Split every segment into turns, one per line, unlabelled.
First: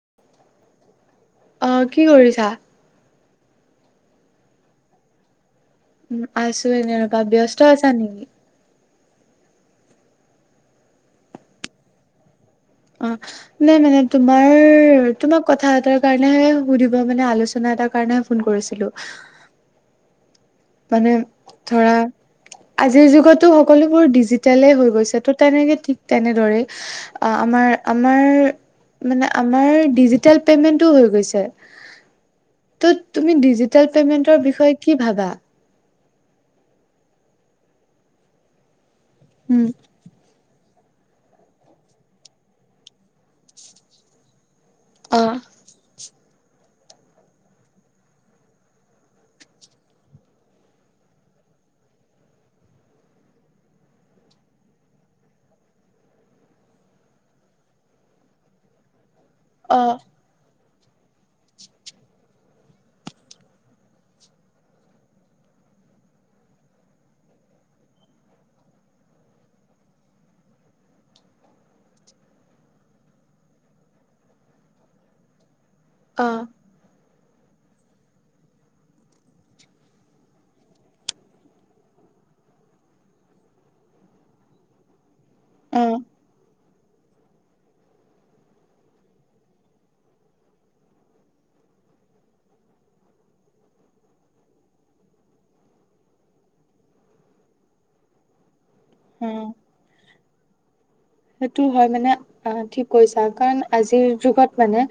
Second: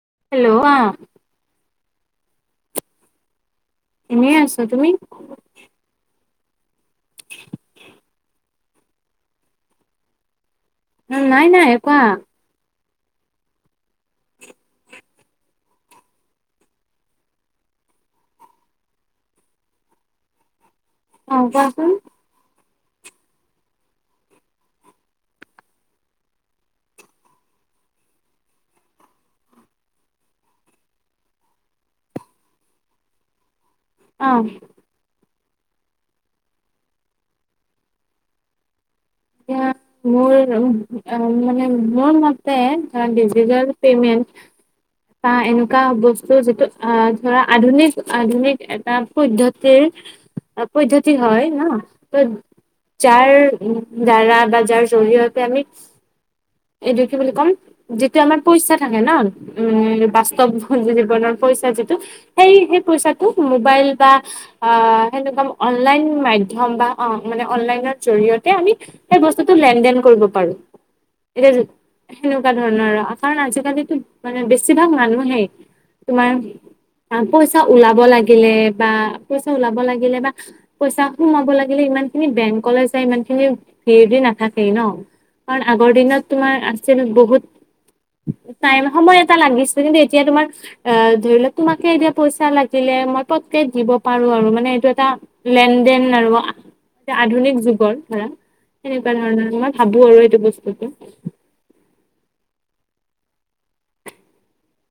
Hello,
অ', কি কৰিছা?
এনেই আছো তুমি?
উ আছো এনে ৰবা ব্যস্ত আছা নেকি?
উম নাই নাই কোৱা।
অ নে এনেকে তোমাৰ তোমাক কথা এটাৰ কাৰণেহে সুধিব মানে আলোচনা এটা কাৰণেহে ফোন কৰিছিলোঁ।
[inaudible]
মানে
অ কোৱাচোন
ধৰা আজিৰ যুগতো সকলোবোৰ ডিজিটলে হৈ গৈছে ত' তেনেকৈ ঠিক তেনেদৰেই আমাৰ- আমাৰ মানে আমাৰ ডিজিটেল পেমেণ্টটো হৈ গৈছে। তো তুমি ডিজিটেল
অ
পেমেন্টৰ বিষয়ে কি ভাবা? উম
এয়া মোৰ মানে মোৰ মতে ডিজিটেল পেমেণ্ট
অ
তা এনেকুৱা বস্তু ট যিটো আহ ধৰা আধুনিক আধুনিক এটা পদ্ধতিৰ পদ্ধতি হয় ন যাৰ ধাৰা বা যাৰ জৰিয়তে আমি এইটো কি বুলি ক'ম, যিটো আমাৰ পইচা থাকে ন'
অ
উ বাস্তৱ যদি কোনো পইচা যিটো, সেই হেই পইচাটো মোবাইল বা আ এনেকুৱা অ অনলাইন মাধ্যম বা অ মানে অনলাইনৰ জৰিয়তে আমি সেই বস্তুটো লেন- দেন কৰিব পাৰোঁ। এতিয়া সেনেকুৱা ধৰণৰ কাৰণ আজিকালিতো মানে বেছিভাগ মানুহেই-
অ
তোমাৰ পইচা ওলাব লাগিলে বা পইচা ওলাব লাগিলে বা পইচা সোমাব লাগিলে ইমান এইখিনি বেংক লৈ যায় ইমানখিনি ভিৰ দি নাথাকে ন', কাৰণ
অ
আগৰ দিনত তুমাৰ যেনে বহুত টাইম সময় এটা লাগিছে কিন্তু এতিয়া তোমাক আ ধৰি লোৱা তোমাকে এতিয়া পইচা লাগিলে। মই পতকে দিব পাৰো আৰু মানে এইটো এটা লেন- দেন আৰু আধুনিক যুগৰ ধৰা তেনেকুৱা
অ
ধৰণৰ মই ভাবো আৰু এইটো বস্তুটো।
সেইটো হয় মানে আহ ঠিক কৈছা, কাৰণ আজিৰ যুগত মানে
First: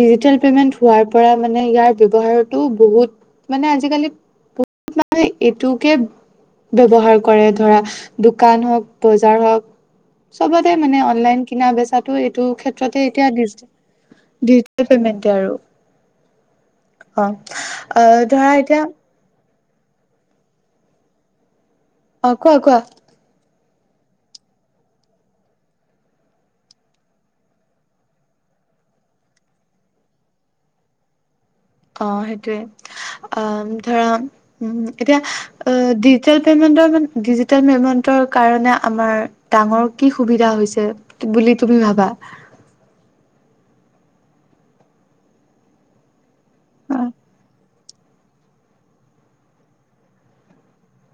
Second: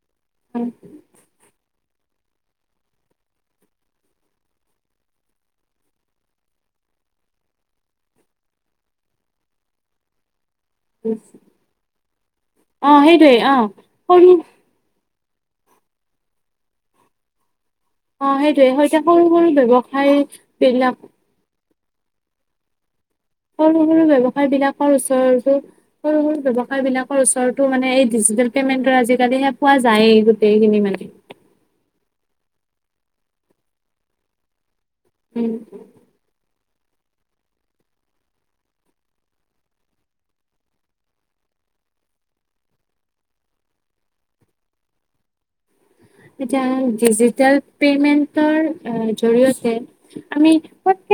ডিজিটেল পেমেন্ট
বস্তুটো
হোৱাৰ পৰা মানে ইয়াৰ ব্যৱহাৰটো বহুত মানে আজিকালি বহুত মানুহে এইটোকে ব্যৱহাৰ কৰে ধৰা দোকান হওঁক বজাৰ হওঁক। চবতে মানে অনলাইন কিনা বেচাটো এইটো
অ
ক্ষেত্ৰতে এতিয়া
সেইটোৱে অ
ডিজি
সৰু
ডিজিটেল পেমেণ্ট। এতিয়া আৰু অ
অ',
ধৰা
সেইটোয়ে
এতিয়া
হয় সৰু সৰু ব্যৱসায় বিলাক।
অ', কোৱা কোৱা।
সৰু সৰু ব্যৱসায় বিলাকৰ ওচৰতো সৰু সৰু ব্যৱসায় বিলাকৰ ওচৰতো মানে এই ডিজিটেল পেমেণ্টৰ আজিকালিহে পোৱা যায়ে গোটেইখিনি মানে
অ', সেইটোৱে, আহ ধৰা, উম এতিয়া
উম
অ ডিজিটেল পেমেণ্ট হ'ল ডিজিটেল পেমেন্টৰ কাৰণে আমাৰ ডাঙৰ কি সুবিধা হৈছে বুলি তুমি ভবা? বা
[inaudible] এতিয়া ডিজিটেল পেমেন্টৰ আ জৰিয়তে আমি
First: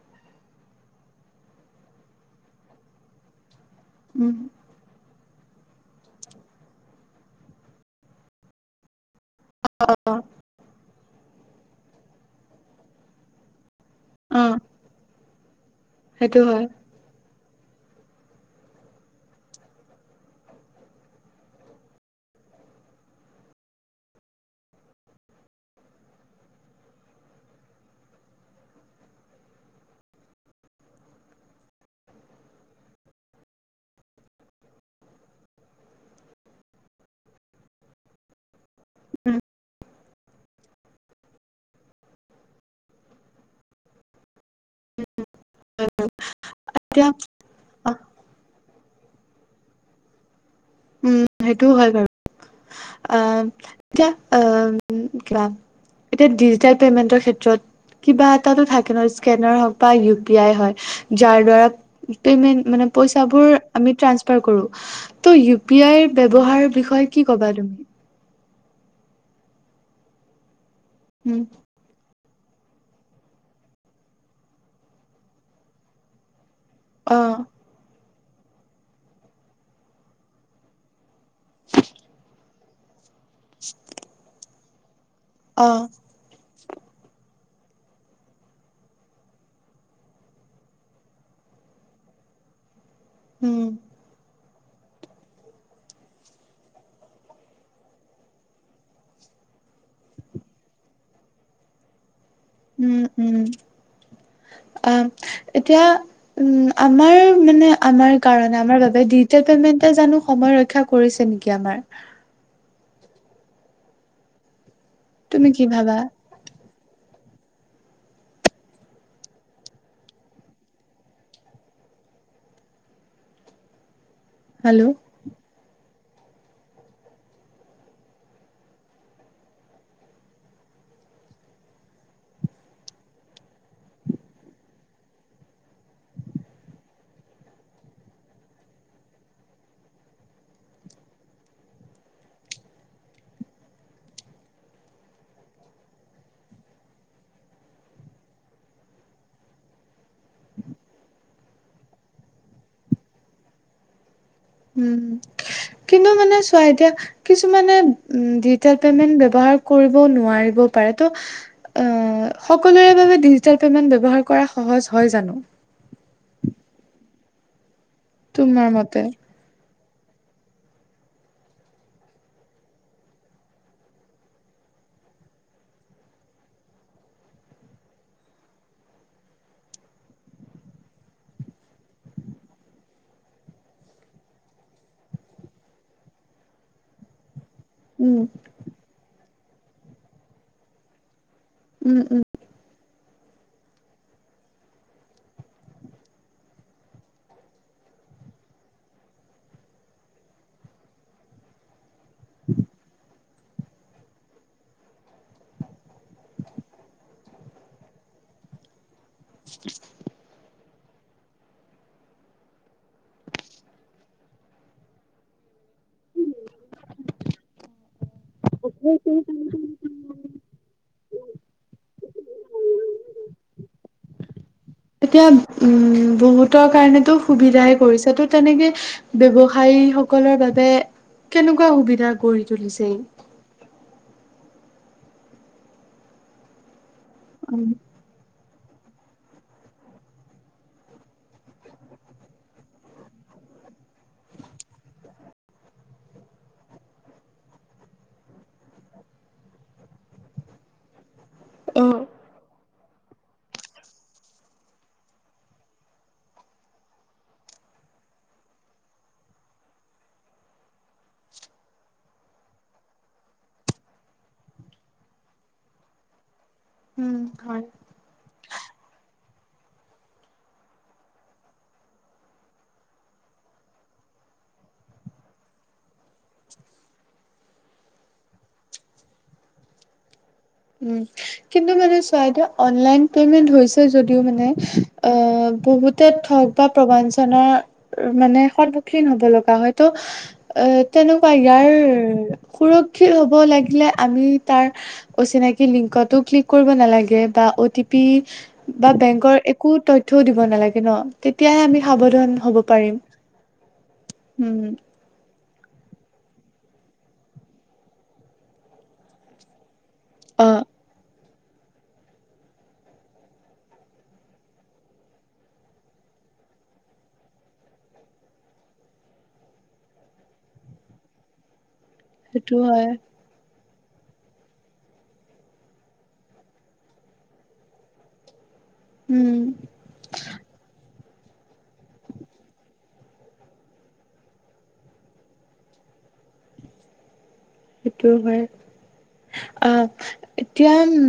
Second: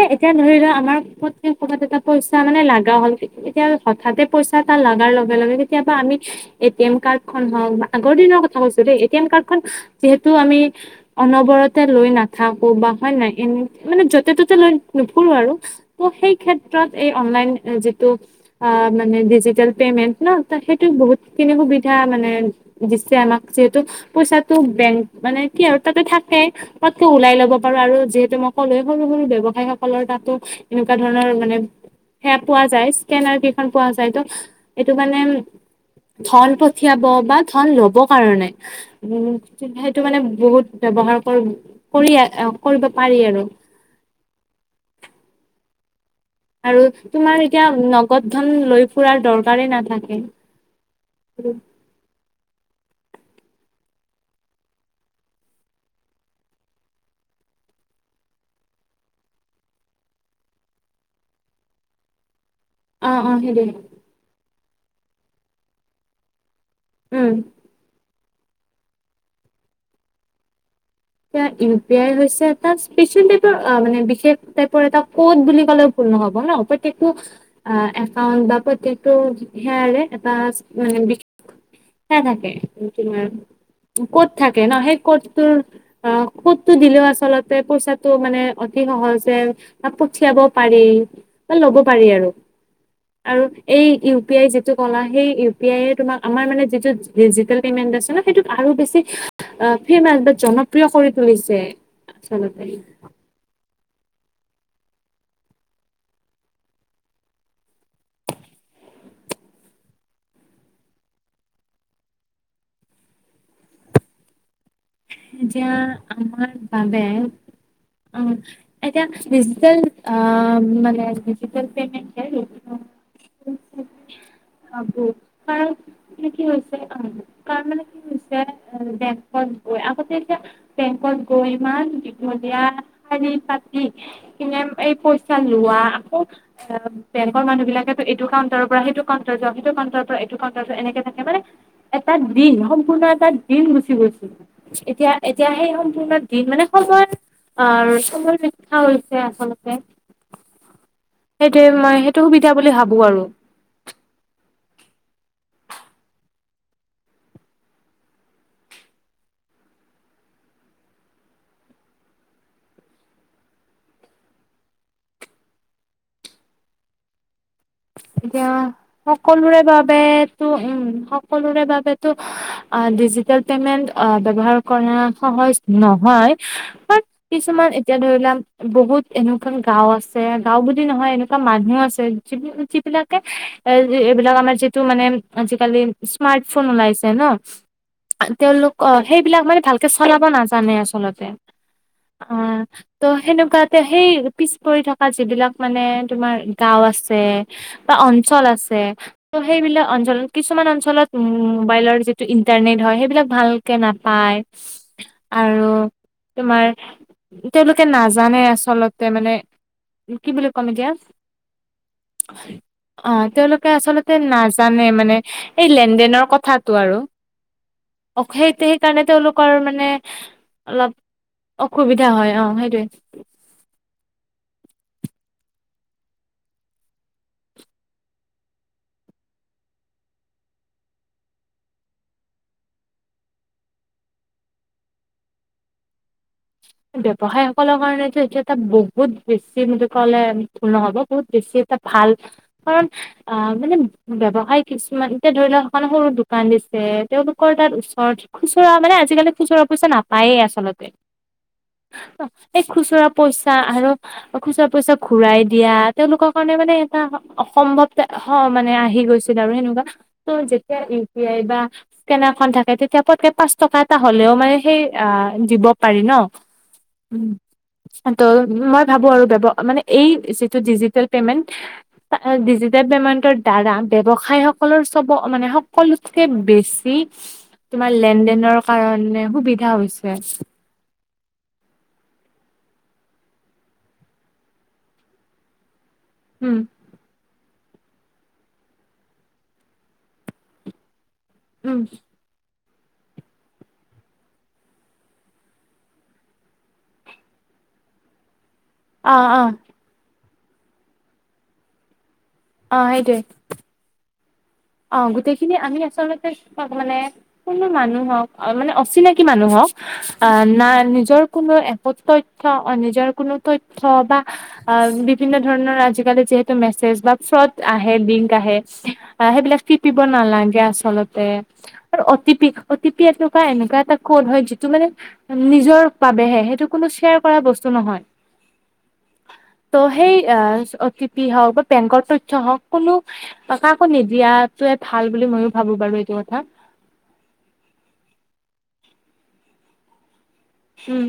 এ এতিয়া ধৰি লোৱা আমাৰ পতকে ক'ৰাত এটা পইচা মানে লগা হ'ল। এতিয়া হঠাতে
উম
পইচা এটা লাগাৰ লগে লগে-লগে কেতিয়াবা আমি এ টি এম কাৰ্ডখন হওঁক বা আগৰ দিনৰ কথা কৈছো দেই এ টি এম কাৰ্ডখন
অ
যিহেতু আমি অনবৰতে লৈ নাথাকো বা হয় নে নাই এনে মানে য'তে
অ
ত'তে লৈ নুফুৰো আৰু ত সেই
সেইটো হয়
ক্ষেত্ৰত এই অনলাইন যিটো অ মানে ডিজিেল পেমেন্ট ন সেইটো বহুতখিনি সুবিধা মানে। দিছে আমাক যিহেতু পইচাত বেং মানে কি আৰু তাতে থাকে ততকে ওলাই ল'ব পাৰো আৰু যিহেতু মই ক'লো সৰু সৰু ব্যৱসায় ব্যৱসায়সকলৰ তাতো এনেকুৱা ধৰণৰ মানে সেয়া পোৱা যায় স্কেনাৰ কেইখন পোৱা যায় ত এইটো মানে ধল পঠিয়াব বা ধল ল'ব কাৰণে উম সেইটো মানে বহুত ব্যৱহাৰ কৰি কৰিব পাৰি আৰু [unintelligible]
উম উ
আৰু তোমাৰ এতিয়া নগদ ধন লৈ ফুৰাৰ দৰকাৰেই নাথাকে।
উম সেইটোও হয় বাৰু আহ এতি উ কিবা এতিয়া ডিজিটেল পেমেন্টৰ ক্ষেত্ৰত কিবা এটাটো থাকে ন স্কেনাৰ হওঁক বা ইউ পি আই হয় যাৰ দ্বাৰা পেমেন্ট মানে
অ অ
পইচাবোৰ
সেইটোৱে
আমি টানছপাৰ কৰো টো ইউপিয়াৰ ব্যৱহাৰ। বিষয়ে কি
উম
ক'বা তুমি।
এ
উম
ইউ পি টা স্পেচিয়েল টাইপৰ অ মানে বিশেষ টাইপৰ এটা ক'ত বুলি ক'লেও ভুল নহব ন। প্ৰতিকো
অ
এপাল বা প্ৰতিকটো হেৰালে এটা বিশেষ [unintelligible] অ সৌধটো দিলেও আচলতে পইচাটো মানে অতি সহজে পঠিয়াব পাৰি। ল'ব পাৰি আৰু
উম
ইউ পি আই যিটো যিটো ক'লা হেই ইউপিআই তোমাৰ যিটো পেমেণ্ট আছে সেই আৰু বেছি ফেমাছ বা জনপ্ৰিয় কৰি তুলিছে আচলতে
উম উম অ এতিয়া উ আমাৰ মানে আমাৰ কাৰণে আমাৰ বাবে ডিজিটেল জানো সময় ৰক্ষা কৰিছে নেকি আমাৰ তুমি কি
তিয়া
ভাবা
আমাৰ বাবে অ এতিয়া ডিজিটেল মান ডিজিট পেমেণ্ট আব
হেল্ল'
কাৰ মানে কি হৈছে কাৰ কাৰণ মানে কি হৈছে এ ডেম আগতে এতিয়া বেংকত গৈ ইমান দীঘলীয়া শাৰী পাতি কিমান এই পইচা লোৱা আকৌ অ বেংকৰ মানুহ বিলাকেতটো এইটো কউণ্টাৰৰ পৰা সেইটো কাণ্টাৰ যোৱা কাউণ্টাৰৰ পৰা এইটো কাউণ্টাৰ এনেকে থাকে মানে এটা দিন সম্পূৰ্ণ এটা দিন গুচি গৈছিল। এতিয়া এতিয়া সেই সম্পূৰ্ণ দিন মানে সময় আৰু চবৰ শিক্ষা হৈছে আচলতে সেইটোৱে মই সেইটো সুবিধা বুলি ভাবো আৰু।
উম। কিন্ত কিছুমান ছোৱা দুটা পেমেণ্ট ব্যৱহাৰ কৰিব নোৱাৰে। উপায়টো সকলোৰে বাবে দুটা পেমেণ্ট ব্যৱহাৰ কৰা টো সহজ হয় জানো।
[unintelligible] এতিয়া
তোমাৰ মতে?
সকলোৰে ভ সকলোৰে বাবে ডিজিটেল পেমেণ্ট ব্যৱহাৰ কৰা সহজ নহয় কিছু এতিয়া ধৰি লোৱা বহুত এনে গা আছে গাওঁ বুলি নহয় এনেকুৱা মানুহ আছে যে বিলাকে এ এইবিলাক আমাৰ যিটো মানে আজিকালি স্মাৰ্ট ফোন ওলাইছে ন
উম,
তেওঁলোক অ সেইবিলাক মানে ভালকে চলাব নাজানে আচলতে
উম, উম।
অ ত সেনো তাকে সেই পিছ পৰি থকা যিবিলাক মানে তোমাৰ গাওঁ আছে। বা অঞ্চল আছে ত' সেইবিলাক অঞ্চলত কিছুমান অঞ্চলত উ মোবাইলৰ যি ইন্টাৰনেট হয় সেইবিলাক ভালকে নাপায় আৰু‌ তোমাৰ তেওঁলোকে নাজানে আচল তে মানে কি বুলি ক'ম এতিয়া [inaudible] অ তেওঁলোকে আচলতে নাজানে মানে এই লেনদেনৰ কথাটো আৰু অ সেইটো সেইকাৰণে তেওঁলোকৰ মানে অলপ অসুবিধা হয় অহ সেইটোৱে
এতিয়া উম বহুতৰ কাৰণেতো সুবিধাই কৰিছে তো তেনেকে ব্যৱসায় সকলৰ বাবে কেনেকুৱা সুবিধা গঢ়ি তুলিছে ই
[inaudible] ্ৱসায় সকলৰ কাৰণে যে এতি এটা বহুত বেছি ম কলে ভুল নহব বহুত বেছি এটা ভাল কাৰণ আ মানে ব্ৱসায় কিছুমান এতিয়া ধৰি লও এখন সৰু দোকান দিছে তেওঁওলোকৰ তাত ওচৰত খুচৰা মানে আজিকালি খুচৰাৰা পইচা নাপায়েই আচল
অ',
খুচুৰা পইচা আৰু খুচুৰা পইচা ঘূৰাই দিয়া তেওঁলোকৰ কাৰণে মানে এটা অসম [unintelligible] তেতিয়া পতকে পাঁচ টকা এটা হ'লেও মানে সেই দিব উ
উম, হয়।
ম ভ আৰু মানে এই যিটো ডিজিটেল পেমেন্ট ডিজিটেল পেমেন্টৰ দ্বাৰা ব্যৱসায় সকলৰ চব মানে সকলোতকে বেছি তোমাৰ লেন দেেনৰ কাৰণে সুবিধা হৈছে
উ কিন্তু মানে চইদ অনলাইন পেমেন্ট হৈছে যদিও মানে বহুত থগ
উম
বা প্ৰবঞ্চনাৰ মানে সন্মুখীন হ'ব লগা হয় ত' এ তেনেকুৱা ইয়াৰ
উম
সুৰক্ষিত হ'ব লাগিলে আমি তাৰ অচিনাকি লিংকতো ক্লিক কৰিব নালাগে বা অ' টি পি বা
অ
বেংকৰ
অ
একো তথ্যয়ও দিব নালাগে ন তেতিয়াহে আমি সাৱধান হ'ব
অ
পাৰিম।
সেইটোৱ
উম,
অ গোটেই খিনি আমি আচলতে মানে কোনো মানুহক মানে অচিনাকি মানুহক অ নাই নিজৰ কোনো একত তথ্ অ নিজৰ কোনো তথ্ বা অ বিভিন্ন ধৰণৰ আজিকালি [unintelligible] সেইবিলাক [unintelligible] নালাগে আচলতে আৰু অতিপি
সেইটো হয়
অতিপি এনেকুৱা এনেকুৱাত এটা ক'ত হয় যিটো মানে নিজৰ বাবেহে সেইটো কোনো শ্বেয়াৰ কৰা বস্তু নহয়
উম,
ত' সেই আহ অতীত হওক বা বেংকৰ তথ্ হওঁক কোনো কা আৌ নিদিয়াতয়ে ভাল বুলি ময়ো ভাবো বাৰু এইটো কথা
সেইটো হয় আহ এতিয়া
উম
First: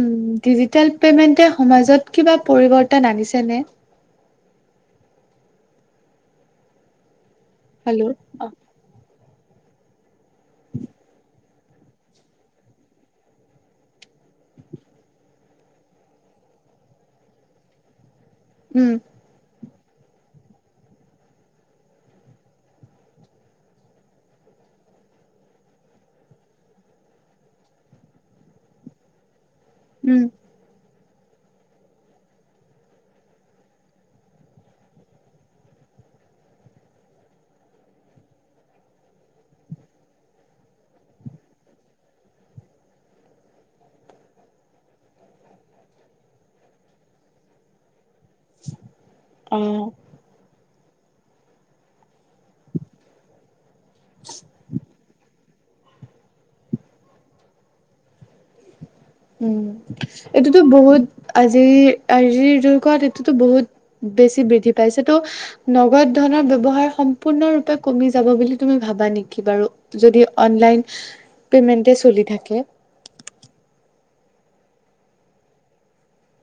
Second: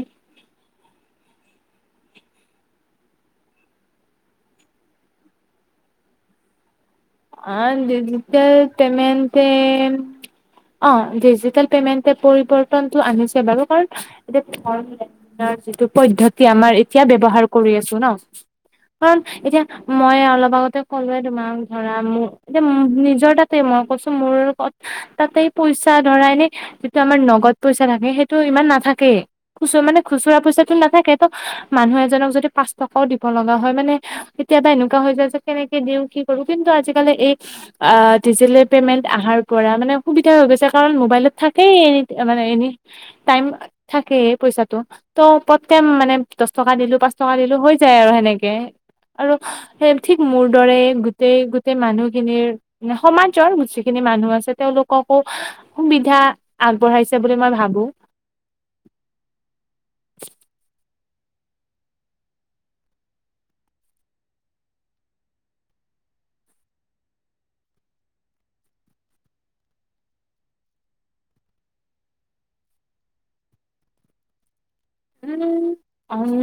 উ তেেল পে'মেণ্টে সমাজত কিবা পৰিৱৰ্তন আনিছেনে
অ
হেল্ল' অ
ডিজিটেল পেমেণ্টে অ ডিজিটেল [unintelligible] এতিয়া ব্যৱহাৰ কৰি আছো ন
উম
কাৰণ এতিয়া মই অলপ আগতে ক'লোৱে তোমাৰ ধৰা মোৰ এতিয়া নিজৰ তাতে মই কৈছো মোৰ তাতেই পইচা ধৰা এনে যিটো আমাৰ নগদ পইচা থাকে সেইটো ইমান নাথাকেই খুচুৰা মানে
উম
খুচুৰা পইচাো নাথাকে ত মানুহ এজনক যদি পাঁচ টকাও দিব লগা হয় মানে কেতিয়াবা এনেকুৱা হৈ যায় যে কেনেকে দিওঁ কি [unintelligible] থাকেই এ মানে এনি টাইম থাকেই পইচাটো ত' প্ৰতেম মানে দচ টকা নিলো পাঁচ টকা দিলো হৈ যায় আৰু সেনেকে আৰু
অ
স ঠিক মোৰ দৰে গোটেই গোটেই মানুহখিনিৰ সমাজৰচ খিনি মানুহ আছে তেওঁলোককো সুবিধা আগবঢ়াইছে বুলি মই ভাবো
উম, এইটোতো বহুত আজিৰ -আজিৰ যুগত এইটোতো বহুত বেছি বৃদ্ধি পাইছে ত' নগদ এনেকুৱা ধৰণৰ ব্যৱসায় সম্পূৰ্ণ কমি যাব বুলি তুমি ভাবা নেকি বাৰু? যদি অনলাইন পেমেন্টে চলি থাকে।
[inaudible] উম, উম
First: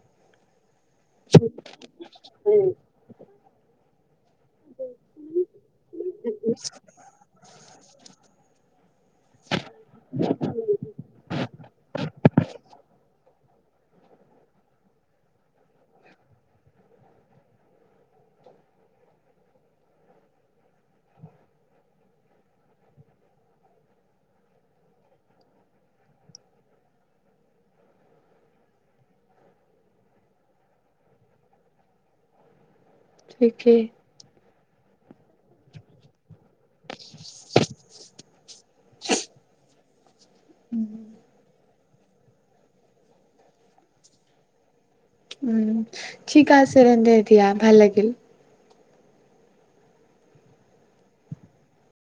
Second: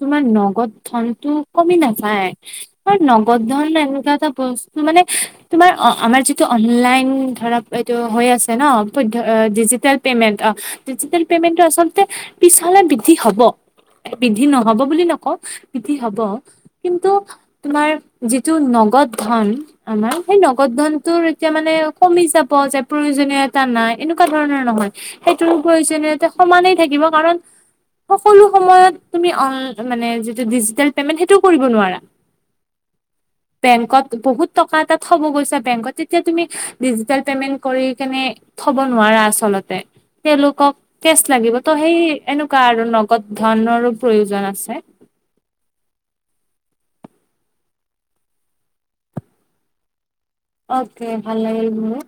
তোমাৰ নগদ ধনটো কমি নাযায় নগদ ধন এনেকুৱা এটা মানে তোমাৰ আমাৰ যিটো অনলাইন ধৰা এইটো হৈ আছে ন ডিজিটেল পেমেন্ট অ', ডিজিটেল পেমেণ্ট আচলতে পিছলৈ বৃদ্ধি হব। বিদ্বী নহব বুলি নকওঁ, বৃদ্ধি হব। কিন্তু তোমাৰ যিটো ন নগদ ধন, আমাৰ সেই নগদ ধনটোৰ এতিয়া মান কমি যাব প্ৰয়োজনীয়াতা নাই এনেকুৱা ধৰণৰ নহয়। সেইটো প্ৰয়োজনীয় সমানেই থাকিব কাৰণ সকলোঁ সময় যিটো ডিজিটেল পেমেণ্ট সেইটো কৰিব নোৱাৰা
ঠিকেই
বেংকত বহুত টকা এটা থ'ব গৈছা বেংকত তেতিয়া তুমি ডিজিটেল পেমেন্ট কৰি কেনে থ'ব নোৱাৰা আচলতে। তেওঁলোকক কেচ লাগিব। ত' সেই এনেকুৱা আৰু নগদ ধনৰো প্ৰয়োজন আছে।
উম, ঠিক আছে ৰ দিয়া ভাল লাগিল
অকে, ভাল লাগিল মোৰো।